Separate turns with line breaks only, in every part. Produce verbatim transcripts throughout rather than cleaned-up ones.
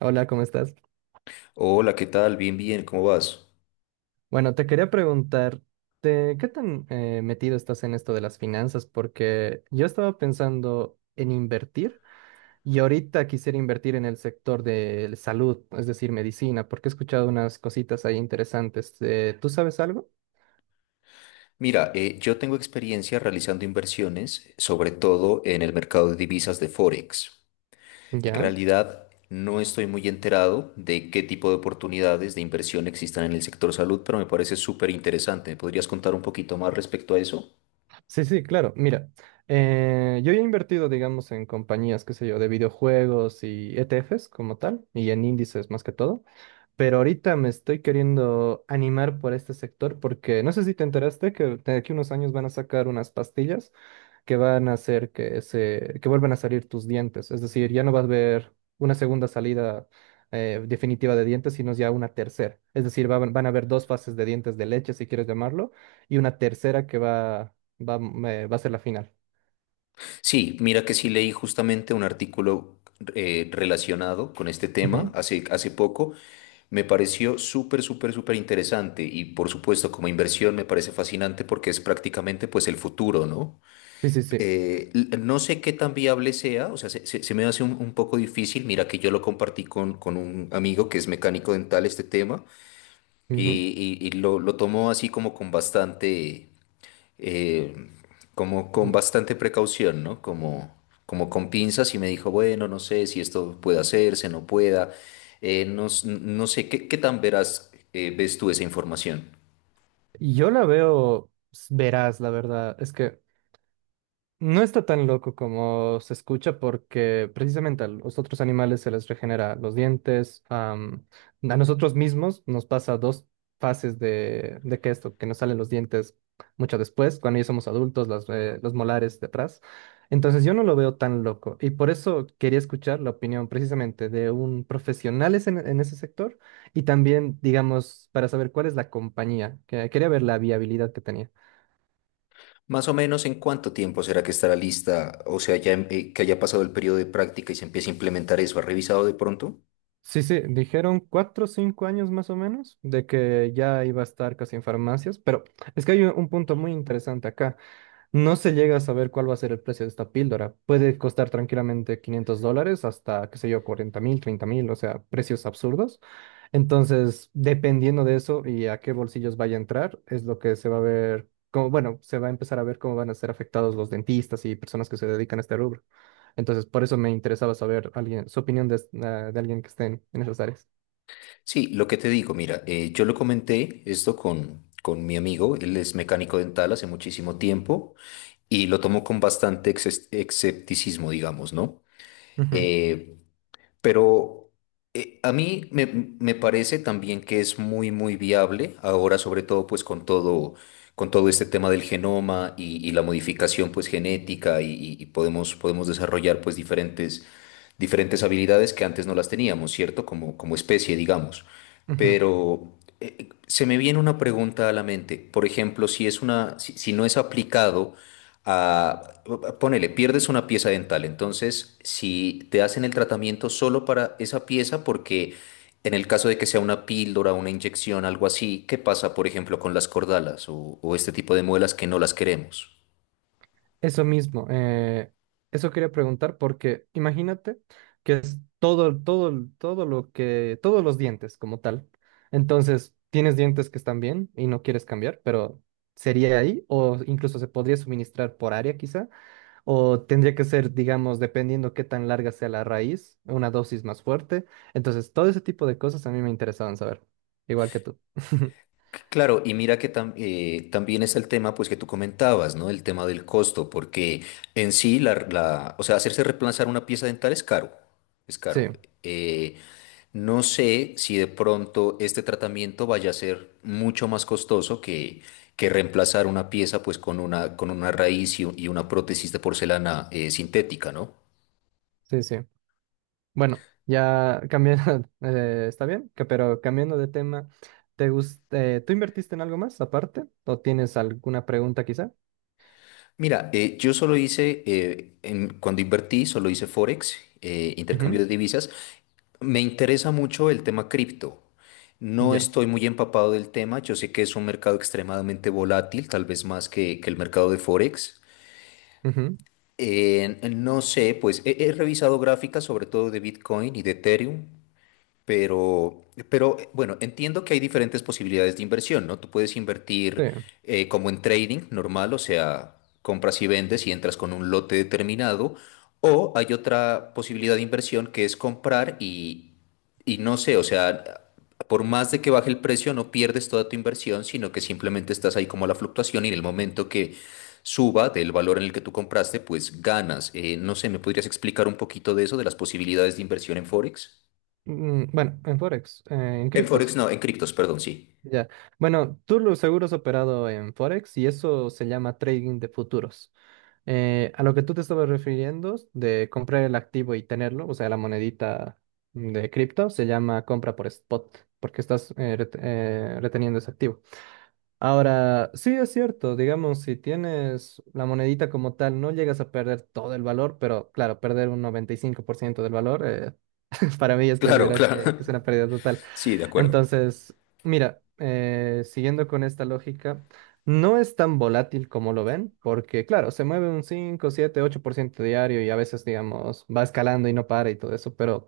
Hola, ¿cómo estás?
Hola, ¿qué tal? Bien, bien, ¿cómo vas?
Bueno, te quería preguntar, ¿te- ¿qué tan eh, metido estás en esto de las finanzas? Porque yo estaba pensando en invertir y ahorita quisiera invertir en el sector de salud, es decir, medicina, porque he escuchado unas cositas ahí interesantes. Eh, ¿tú sabes algo?
Mira, eh, yo tengo experiencia realizando inversiones, sobre todo en el mercado de divisas de Forex. En
Ya.
realidad, no estoy muy enterado de qué tipo de oportunidades de inversión existan en el sector salud, pero me parece súper interesante. ¿Me podrías contar un poquito más respecto a eso?
Sí, sí, claro. Mira, eh, yo ya he invertido, digamos, en compañías, qué sé yo, de videojuegos y E T Fs como tal, y en índices más que todo. Pero ahorita me estoy queriendo animar por este sector porque no sé si te enteraste que de aquí a unos años van a sacar unas pastillas que van a hacer que se, que vuelvan a salir tus dientes. Es decir, ya no vas a ver una segunda salida eh, definitiva de dientes, sino ya una tercera. Es decir, va- van a haber dos fases de dientes de leche, si quieres llamarlo, y una tercera que va, va, eh, va a ser la final.
Sí, mira que sí leí justamente un artículo eh, relacionado con este tema
Ujú.
hace, hace poco. Me pareció súper, súper, súper interesante y por supuesto como inversión me parece fascinante porque es prácticamente pues el futuro, ¿no?
Sí, sí, sí.
Eh, l- no sé qué tan viable sea, o sea, se, se- se me hace un, un poco difícil. Mira que yo lo compartí con, con un amigo que es mecánico dental este tema y,
Ujú.
y- y lo, lo tomó así como con bastante eh, como con
Mm.
bastante precaución, ¿no? Como, como con pinzas y me dijo, bueno, no sé si esto puede hacerse, no pueda, eh, no, s- no sé, ¿qué, qué tan verás eh, ves tú esa información?
Yo la veo s- veraz, la verdad. Es que no está tan loco como se escucha porque precisamente a los otros animales se les regenera los dientes. am, a nosotros mismos nos pasa dos fases de, de que esto, que nos salen los dientes mucho después, cuando ya somos adultos, las, eh, los molares de atrás. Entonces yo no lo veo tan loco y por eso quería escuchar la opinión precisamente de un profesional es- en, en ese sector y también, digamos, para saber cuál es la compañía. que- Quería ver la viabilidad que tenía.
Más o menos en cuánto tiempo será que estará lista, o sea, ya em- eh, que haya pasado el periodo de práctica y se empiece a implementar eso, ¿has revisado de pronto?
Sí, sí, dijeron cuatro o cinco años más o menos de que ya iba a estar casi en farmacias, pero es que hay un un punto muy interesante acá. No se llega a saber cuál va a ser el precio de esta píldora. Puede costar tranquilamente quinientos dólares hasta, qué sé yo, cuarenta mil, treinta mil, o sea, precios absurdos. Entonces, dependiendo de eso y a qué bolsillos vaya a entrar, es lo que se va a ver, como, bueno, se va a empezar a ver cómo van a ser afectados los dentistas y personas que se dedican a este rubro. Entonces, por eso me interesaba saber alguien, su opinión de, es- eh, de alguien que esté en en esas áreas.
Sí, lo que te digo, mira, eh, yo lo comenté esto con, con mi amigo, él es mecánico dental hace muchísimo tiempo y lo tomó con bastante exes- escepticismo, digamos, ¿no?
Ujú,
Eh, pero eh, a mí me, me parece también que es muy, muy viable ahora, sobre todo pues con todo, con todo este tema del genoma y, y la modificación pues genética y, y- y podemos, podemos desarrollar pues diferentes diferentes habilidades que antes no las teníamos, ¿cierto? Como, como especie, digamos.
ujú.
Pero eh, se me viene una pregunta a la mente. Por ejemplo, si es una, si, si no es aplicado a, ponele, pierdes una pieza dental. Entonces, si te hacen el tratamiento solo para esa pieza, porque en el caso de que sea una píldora, una inyección, algo así, ¿qué pasa, por ejemplo, con las cordalas o, o este tipo de muelas que no las queremos?
Eso mismo, eh, eso quería preguntar porque imagínate que es todo, todo, todo lo que, todos los dientes como tal. Entonces, tienes dientes que están bien y no quieres cambiar, pero ¿sería ahí? O incluso se podría suministrar por área quizá, o tendría que ser, digamos, dependiendo qué tan larga sea la raíz, una dosis más fuerte. Entonces, todo ese tipo de cosas a mí me interesaban saber, igual que tú.
Claro, y mira que tam- eh, también es el tema pues que tú comentabas, ¿no? El tema del costo, porque en sí, la, la- o sea, hacerse reemplazar una pieza dental es caro, es caro.
Sí,
Eh, no sé si de pronto este tratamiento vaya a ser mucho más costoso que, que reemplazar una pieza pues con una, con una raíz y, u- y una prótesis de porcelana eh, sintética, ¿no?
sí, sí. Bueno, ya cambiando, eh, está bien, que- pero cambiando de tema, ¿te gus- eh, ¿tú invertiste en algo más aparte? ¿O tienes alguna pregunta quizá?
Mira, eh, yo solo hice, eh, en- cuando invertí, solo hice Forex, eh, intercambio
Ujú.
de divisas. Me interesa mucho el tema cripto. No
Ya.
estoy muy empapado del tema. Yo sé que es un mercado extremadamente volátil, tal vez más que, que el mercado de Forex.
Ujú.
Eh, no sé, pues he, he revisado gráficas sobre todo de Bitcoin y de Ethereum. Pero, pero eh, bueno, entiendo que hay diferentes posibilidades de inversión, ¿no? Tú puedes
Sí.
invertir eh, como en trading normal, o sea, compras y vendes y entras con un lote determinado, o hay otra posibilidad de inversión que es comprar y, y no sé, o sea, por más de que baje el precio, no pierdes toda tu inversión, sino que simplemente estás ahí como a la fluctuación y en el momento que suba del valor en el que tú compraste, pues ganas. Eh, no sé, ¿me podrías explicar un poquito de eso, de las posibilidades de inversión en Forex?
Mm, bueno, en Forex, eh, en
En Forex
criptos.
no, en criptos, perdón, sí.
Ya. Bueno, tú lo seguro has operado en Forex y eso se llama trading de futuros. Eh, a lo que tú te estabas refiriendo de comprar el activo y tenerlo, o sea, la monedita de cripto, se llama compra por spot, porque estás eh, ret- eh, reteniendo ese activo. Ahora, sí es cierto, digamos, si tienes la monedita como tal, no llegas a perder todo el valor, pero claro, perder un noventa y cinco por ciento del valor, eh, para mí es
Claro,
considerar que, que es
claro.
una pérdida total.
Sí, de acuerdo.
Entonces, mira, eh, siguiendo con esta lógica, no es tan volátil como lo ven, porque claro, se mueve un cinco siete ocho por ciento diario y a veces, digamos, va escalando y no para y todo eso, pero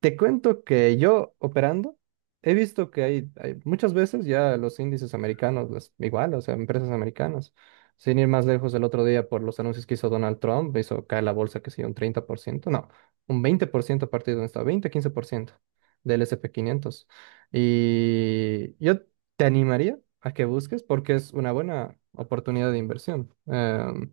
te cuento que yo operando he visto que hay, hay muchas veces ya los índices americanos, las, igual, o sea, empresas americanas, sin ir más lejos el otro día por los anuncios que hizo Donald Trump, hizo caer la bolsa, que sé yo, un treinta por ciento no, un veinte por ciento a partir de donde estaba, veinte, quince por ciento del S and p quinientos. Y yo te animaría a que busques porque es una buena oportunidad de inversión. Em,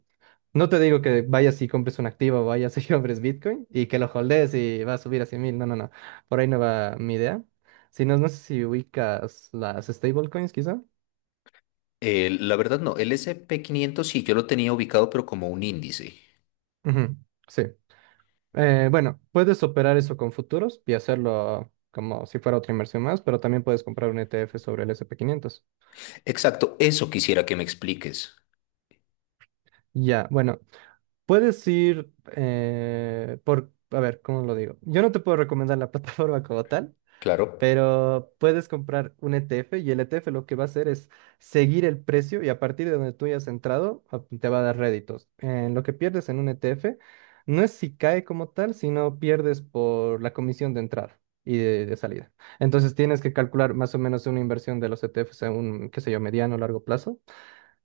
no te digo que vayas y compres un activo, vayas y compres Bitcoin y que lo holdes y va a subir a cien mil. No, no, no. Por ahí no va mi idea. Si no, no sé si ubicas las stablecoins, quizá.
Eh, la verdad no, el S y P quinientos sí, yo lo tenía ubicado, pero como un índice.
Ujú. Sí. Eh, bueno, puedes operar eso con futuros y hacerlo como si fuera otra inversión más, pero también puedes comprar un E T F sobre el S and P quinientos.
Exacto, eso quisiera que me expliques.
Ya, bueno, puedes ir eh, por, a ver, ¿cómo lo digo? Yo no te puedo recomendar la plataforma como tal.
Claro.
Pero puedes comprar un E T F y el E T F lo que va a hacer es seguir el precio y a partir de donde tú hayas entrado a- te va a dar réditos. En lo que pierdes en un E T F no es si cae como tal, sino pierdes por la comisión de entrada y de, de salida. Entonces tienes que calcular más o menos una inversión de los E T Fs a un, qué sé yo, mediano o largo plazo.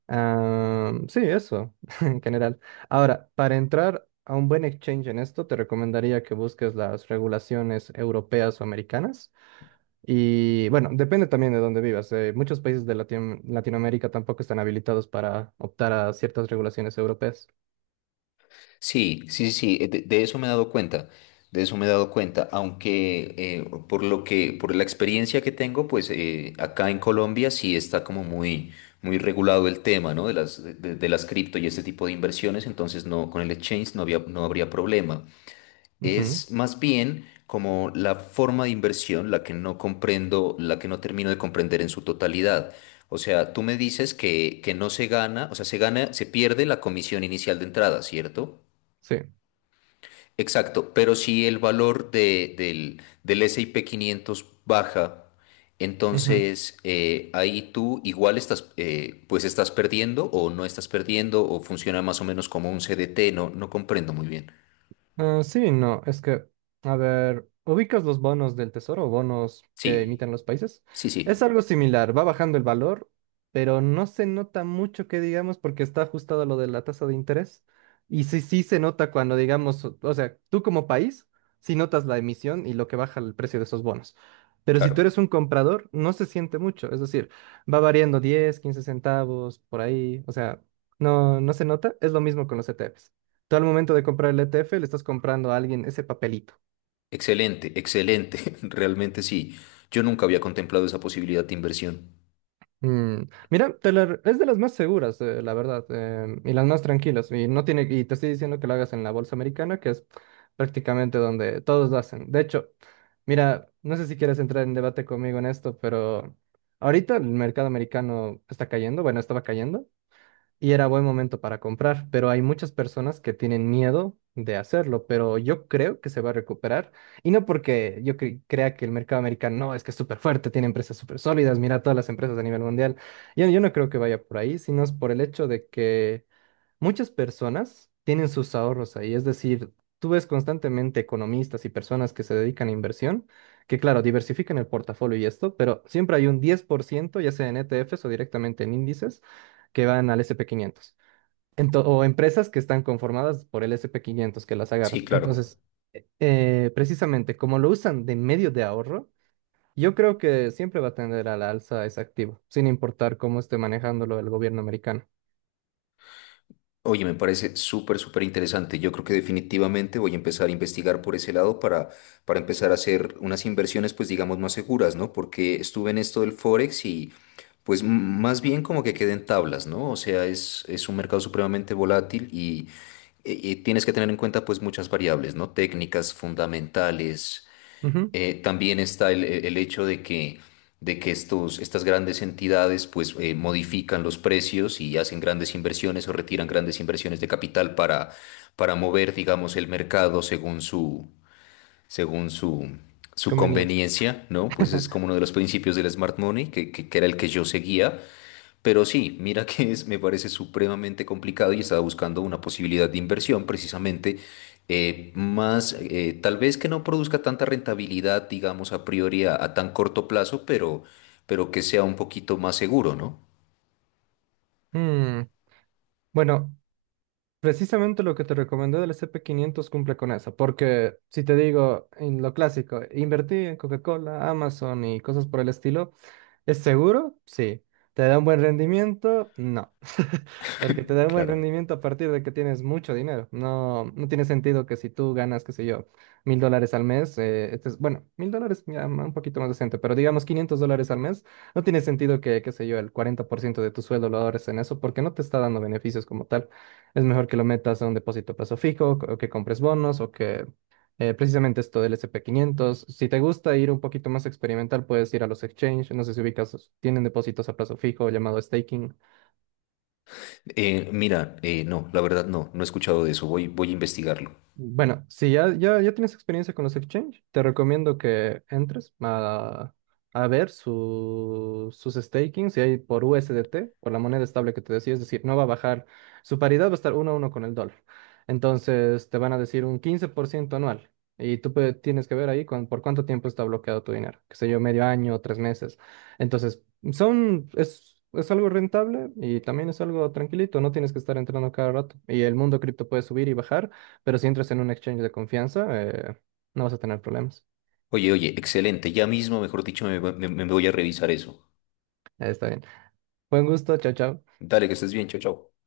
Ah, sí, eso en general. Ahora, para entrar a un buen exchange en esto, te recomendaría que busques las regulaciones europeas o americanas. Y bueno, depende también de dónde vivas. eh, muchos países de Latino- Latinoamérica tampoco están habilitados para optar a ciertas regulaciones europeas.
Sí, sí, sí, sí, eh, de, de eso me he dado cuenta. De eso me he dado cuenta, aunque eh, por lo que, por la experiencia que tengo, pues eh, acá en Colombia sí está como muy, muy regulado el tema, ¿no? De las, de, de las cripto y este tipo de inversiones, entonces no, con el exchange no había, no habría problema.
Ujú,
Es más bien como la forma de inversión la que no comprendo, la que no termino de comprender en su totalidad. O sea, tú me dices que, que no se gana, o sea, se gana, se pierde la comisión inicial de entrada, ¿cierto?
sí.
Exacto, pero si el valor de- del, del S y P quinientos baja,
Ujú.
entonces eh, ahí tú igual estás, eh, pues estás perdiendo o no estás perdiendo o funciona más o menos como un C D T, no, no comprendo muy bien.
Ah, sí, no, es que, a ver, ubicas los bonos del tesoro, bonos que
Sí,
emiten los países.
sí,
Es
sí,
algo similar, va bajando el valor, pero no se nota mucho que digamos porque está ajustado a lo de la tasa de interés. Y sí, sí se nota cuando digamos, o o sea, tú como país, sí notas la emisión y lo que baja el precio de esos bonos. Pero si tú eres
claro.
un comprador, no se siente mucho, es decir, va variando diez, quince centavos por ahí, o sea, no, no se nota. Es lo mismo con los E T Fs. Tú al momento de comprar el E T F le estás comprando a alguien ese papelito.
Excelente, excelente, realmente sí. Yo nunca había contemplado esa posibilidad de inversión.
Mm. Mira, te la es de las más seguras, eh, la verdad, eh, y las más tranquilas. Y no tiene, y te estoy diciendo que lo hagas en la bolsa americana, que es prácticamente donde todos lo hacen. De hecho, mira, no sé si quieres entrar en debate conmigo en esto, pero ahorita el mercado americano está cayendo, bueno, estaba cayendo. Y era buen momento para comprar, pero hay muchas personas que tienen miedo de hacerlo, pero yo creo que se va a recuperar y no porque yo cre- crea que el mercado americano no, es que es súper fuerte, tiene empresas súper sólidas, mira todas las empresas a nivel mundial. Yo, yo no creo que vaya por ahí, sino es por el hecho de que muchas personas tienen sus ahorros ahí, es decir, tú ves constantemente economistas y personas que se dedican a inversión, que claro, diversifican el portafolio y esto, pero siempre hay un diez por ciento ya sea en E T Fs o directamente en índices, que van al S and P quinientos, Ento- o empresas que están conformadas por el S and p quinientos que las
Sí,
agarran.
claro.
Entonces, eh, precisamente como lo usan de medio de ahorro, yo creo que siempre va a tender a la alza ese activo, sin importar cómo esté manejándolo el gobierno americano.
Oye, me parece súper, súper interesante. Yo creo que definitivamente voy a empezar a investigar por ese lado para, para empezar a hacer unas inversiones, pues digamos, más seguras, ¿no? Porque estuve en esto del Forex y pues m- más bien como que queden tablas, ¿no? O sea, es, es un mercado supremamente volátil y, y- y tienes que tener en cuenta pues muchas variables, ¿no? Técnicas fundamentales.
Ujú.
Eh, también está el, el hecho de que, de que, estos, estas grandes entidades pues, eh, modifican los precios y hacen grandes inversiones o retiran grandes inversiones de capital para, para mover, digamos, el mercado según su, según su, su
Conveniencia.
conveniencia, ¿no? Pues es como uno de los principios del smart money, que, que, que era el que yo seguía. Pero sí, mira que es, me parece supremamente complicado y estaba buscando una posibilidad de inversión precisamente eh, más, eh, tal vez que no produzca tanta rentabilidad, digamos, a priori a, a tan corto plazo, pero, pero que sea un poquito más seguro, ¿no?
Bueno, precisamente lo que te recomendé del sp quinientos cumple con eso, porque si te digo en lo clásico, invertí en Coca-Cola, Amazon y cosas por el estilo. ¿Es seguro? Sí. ¿Te da un buen rendimiento? No. Porque te da un buen
Claro.
rendimiento a partir de que tienes mucho dinero. No, no tiene sentido que si tú ganas, qué sé yo, mil dólares al mes, eh, este es- bueno, mil dólares ya ma- un poquito más decente, pero digamos quinientos dólares al mes, no tiene sentido que, qué sé yo, el cuarenta por ciento de tu sueldo lo ahorres en eso porque no te está dando beneficios como tal. Es mejor que lo metas a un depósito a plazo fijo o que compres bonos o que eh, precisamente esto del S P quinientos. Si te gusta ir un poquito más experimental, puedes ir a los exchange. No sé si ubicas, tienen depósitos a plazo fijo llamado staking.
Eh, mira, eh, no, la verdad no, no he escuchado de eso, voy, voy a investigarlo.
Bueno, si ya, ya, ya tienes experiencia con los exchange, te recomiendo que entres a, a ver su- sus stakings, si hay por U S D T, por la moneda estable que te decía, es decir, no va a bajar, su paridad va a estar uno a uno con el dólar. Entonces te van a decir un quince por ciento anual y tú pe- tienes que ver ahí con, por cuánto tiempo está bloqueado tu dinero, qué sé yo, medio año, tres meses. Entonces, son, es, es algo rentable y también es algo tranquilito, no tienes que estar entrando cada rato y el mundo cripto puede subir y bajar. Pero si entras en un exchange de confianza, eh, no vas a tener problemas.
Oye, oye, excelente, ya mismo, mejor dicho, me, me me voy a revisar eso.
Eh, está bien. Buen gusto, chao, chao.
Dale, que estés bien, chao, chao.